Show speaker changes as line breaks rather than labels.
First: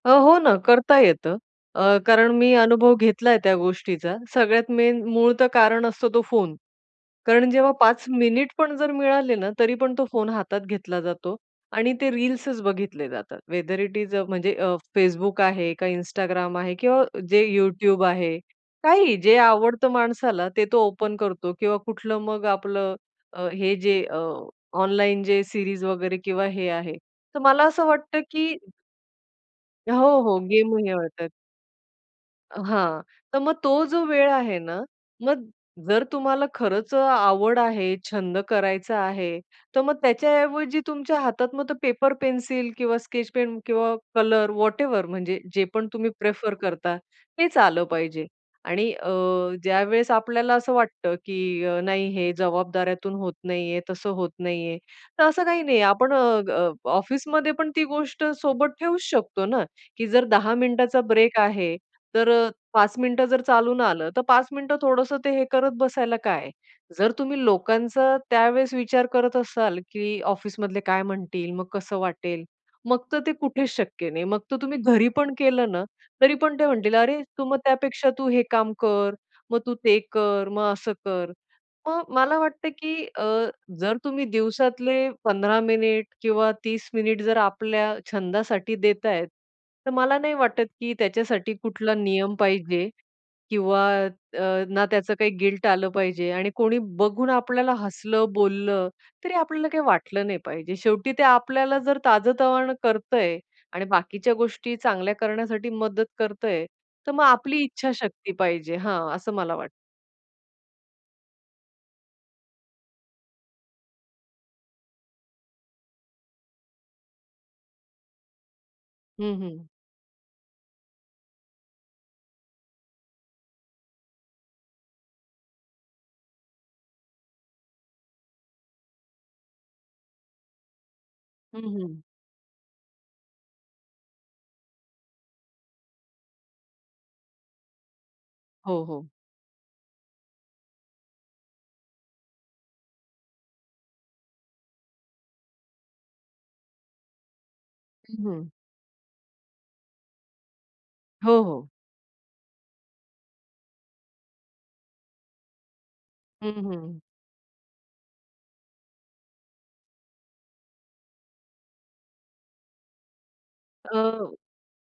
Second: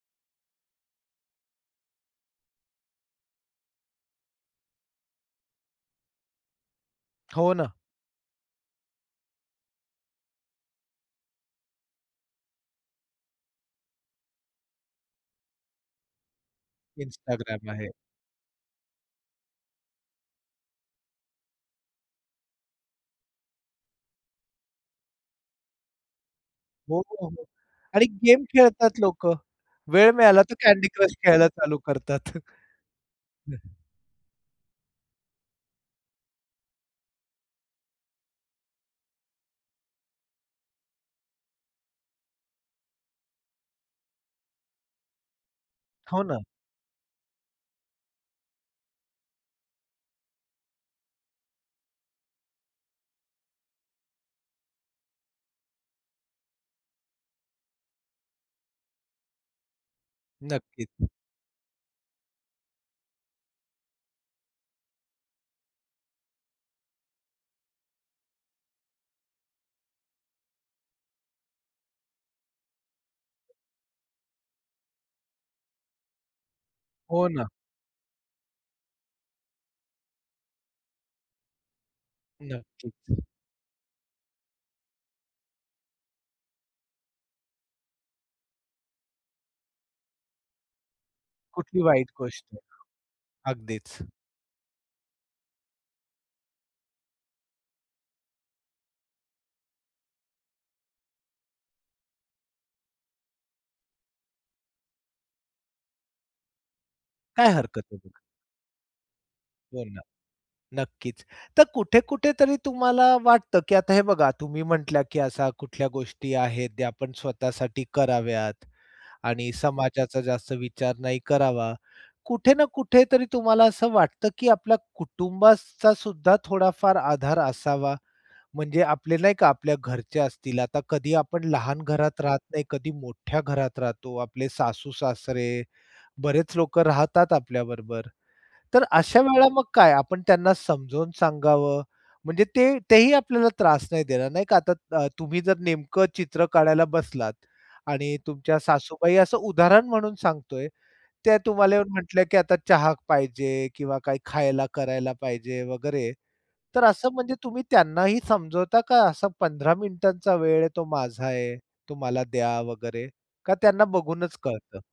अ, हो ना, करता येतं अ, कारण मी अनुभव घेतला आहे त्या गोष्टीचा. सगळ्यात मेन मूळ तर कारण असतो तो फोन. कारण
हो ना.
जेव्हा 5 मिनिट पण जर मिळाले ना, तरी पण तो फोन हातात घेतला जातो आणि ते रील्सच बघितले जातात वेदर इट इस अ, म्हणजे अ, Facebook आहे का Instagram आहे किंवा जे
Instagram आहे.
YouTube आहे, काहीही, जे आवडतं माणसाला ते तो ओपन करतो किंवा कुठलं मग आपलं, अ, हे जे अ, ऑनलाईन जे सीरीज वगैरे किंवा हे आहे.
हो, हो,
तर
हो
मला असं
आणि
वाटतं
गेम
की
खेळतात लोक. वेळ
हो, हो,
मिळाला तर Candy
गेमही
Crush
आवडतात.
खेळायला चालू करतात. हं,
हां, तर
हं.
मग तो जो वेळ आहे ना, मग जर तुम्हाला खरंच अ, आवड आहे, छंद करायचा आहे, तर मग त्याच्याऐवजी तुमच्या हातात मग पेपर-पेन्सिल किंवा स्केच पेन किंवा कलर व्हॉटएव्हर म्हणजे जे पण तुम्ही
हो ना.
प्रिफर करता, तेच आलं पाहिजे. आणि अ, ज्यावेळेस आपल्याला असं वाटतं, की अ, नाही हे जबाबदाऱ्यातून होत नाहीये, तसं होत नाहीये, तर असं काही नाहीये. आपण अ, अ, ऑफिसमध्ये पण ती गोष्ट सोबत ठेऊच शकतो ना, की जर 10 मिनिटचा
नक्कीच.
ब्रेक आहे, तर अ, 5 मिनिटं जर चालून आलं, तर 5 मिनिटं थोडंसं ते हे करत बसायला काय? जर तुम्ही लोकांचा त्यावेळेस विचार करत असाल, की "ऑफिसमधले काय म्हणतील? मग कसं वाटेल?" मग तर ते कुठेच शक्य नाही. मग तर तुम्ही घरी पण केलं ना, तरी पण ते म्हणतील, "अरे,
हो
तू
ना.
मग त्यापेक्षा तू हे काम कर, मग तू ते कर, मग असं कर." मग मला वाटतं, की
नक्कीच.
अ, जर तुम्ही दिवसातले 15 मिनिट किंवा 30 मिनिट जर आपल्या छंदासाठी देत आहेत, तर मला नाही वाटत की त्याच्यासाठी
कुठली
कुठला
वाईट
नियम
गोष्ट आहे.
पाहिजे
हो,
किंवा
अगदीच.
अ, ना त्याचं काही गिल्ट आलं पाहिजे आणि कोणी बघून आपल्याला हसलं, बोललं, तरी आपल्याला काही वाटलं नाही पाहिजे. शेवटी ते आपल्याला जर ताजतवाण करतंय आणि बाकीच्या गोष्टी चांगल्या करण्यासाठी मदत करतंय, तर मग
काय
आपली
हरकत आहे [unintelligible]
इच्छाशक्ती पाहिजे हां, असं मला वाटतं.
हो ना. नक्कीच, तर कुठे-कुठेतरी तुम्हाला वाटतं की आता हे बघा तुम्ही म्हटल्या, की असा कुठल्या गोष्टी आहेत त्या आपण स्वतःसाठी कराव्यात
हं,
आणि
हं.
समाजाचा जास्त विचार नाही करावा. कुठे ना कुठेतरी तुम्हाला असं वाटतं, की आपल्या कुटुंबाचा सुद्धा थोडाफार आधार असावा, म्हणजे आपले नाही का आपल्या घरचे असतील. आता कधी आपण
हं,
लहान
हं.
घरात राहत नाही, कधी मोठ्या घरात राहतो. आपले सासू-सासरे, बरेच लोक राहतात आपल्याबरोबर, तर
हो, हो.
अशा वेळेला मग काय? आपण त्यांना समजून सांगावं? म्हणजे ते तेही आपल्याला त्रास नाही देणार नाही का. आता तुम्ही जर नेमकं चित्र काढायला बसलात आणि
हं, हं.
तुमच्या सासूबाई असं उदाहरण म्हणून सांगतोय, त्या
हो, हो.
तुम्हाला येऊन म्हटल्या, की "आता चहा पाहिजे किंवा काय खायला करायला पाहिजे वगैरे,"
हं,
तर
हं.
असं म्हणजे तुम्ही त्यांनाही समजवता का असा 15 मिनिटांचा वेळ आहे तो माझा आहे, तो मला द्या वगैरे का त्यांना
अ
बघूनच कळतं?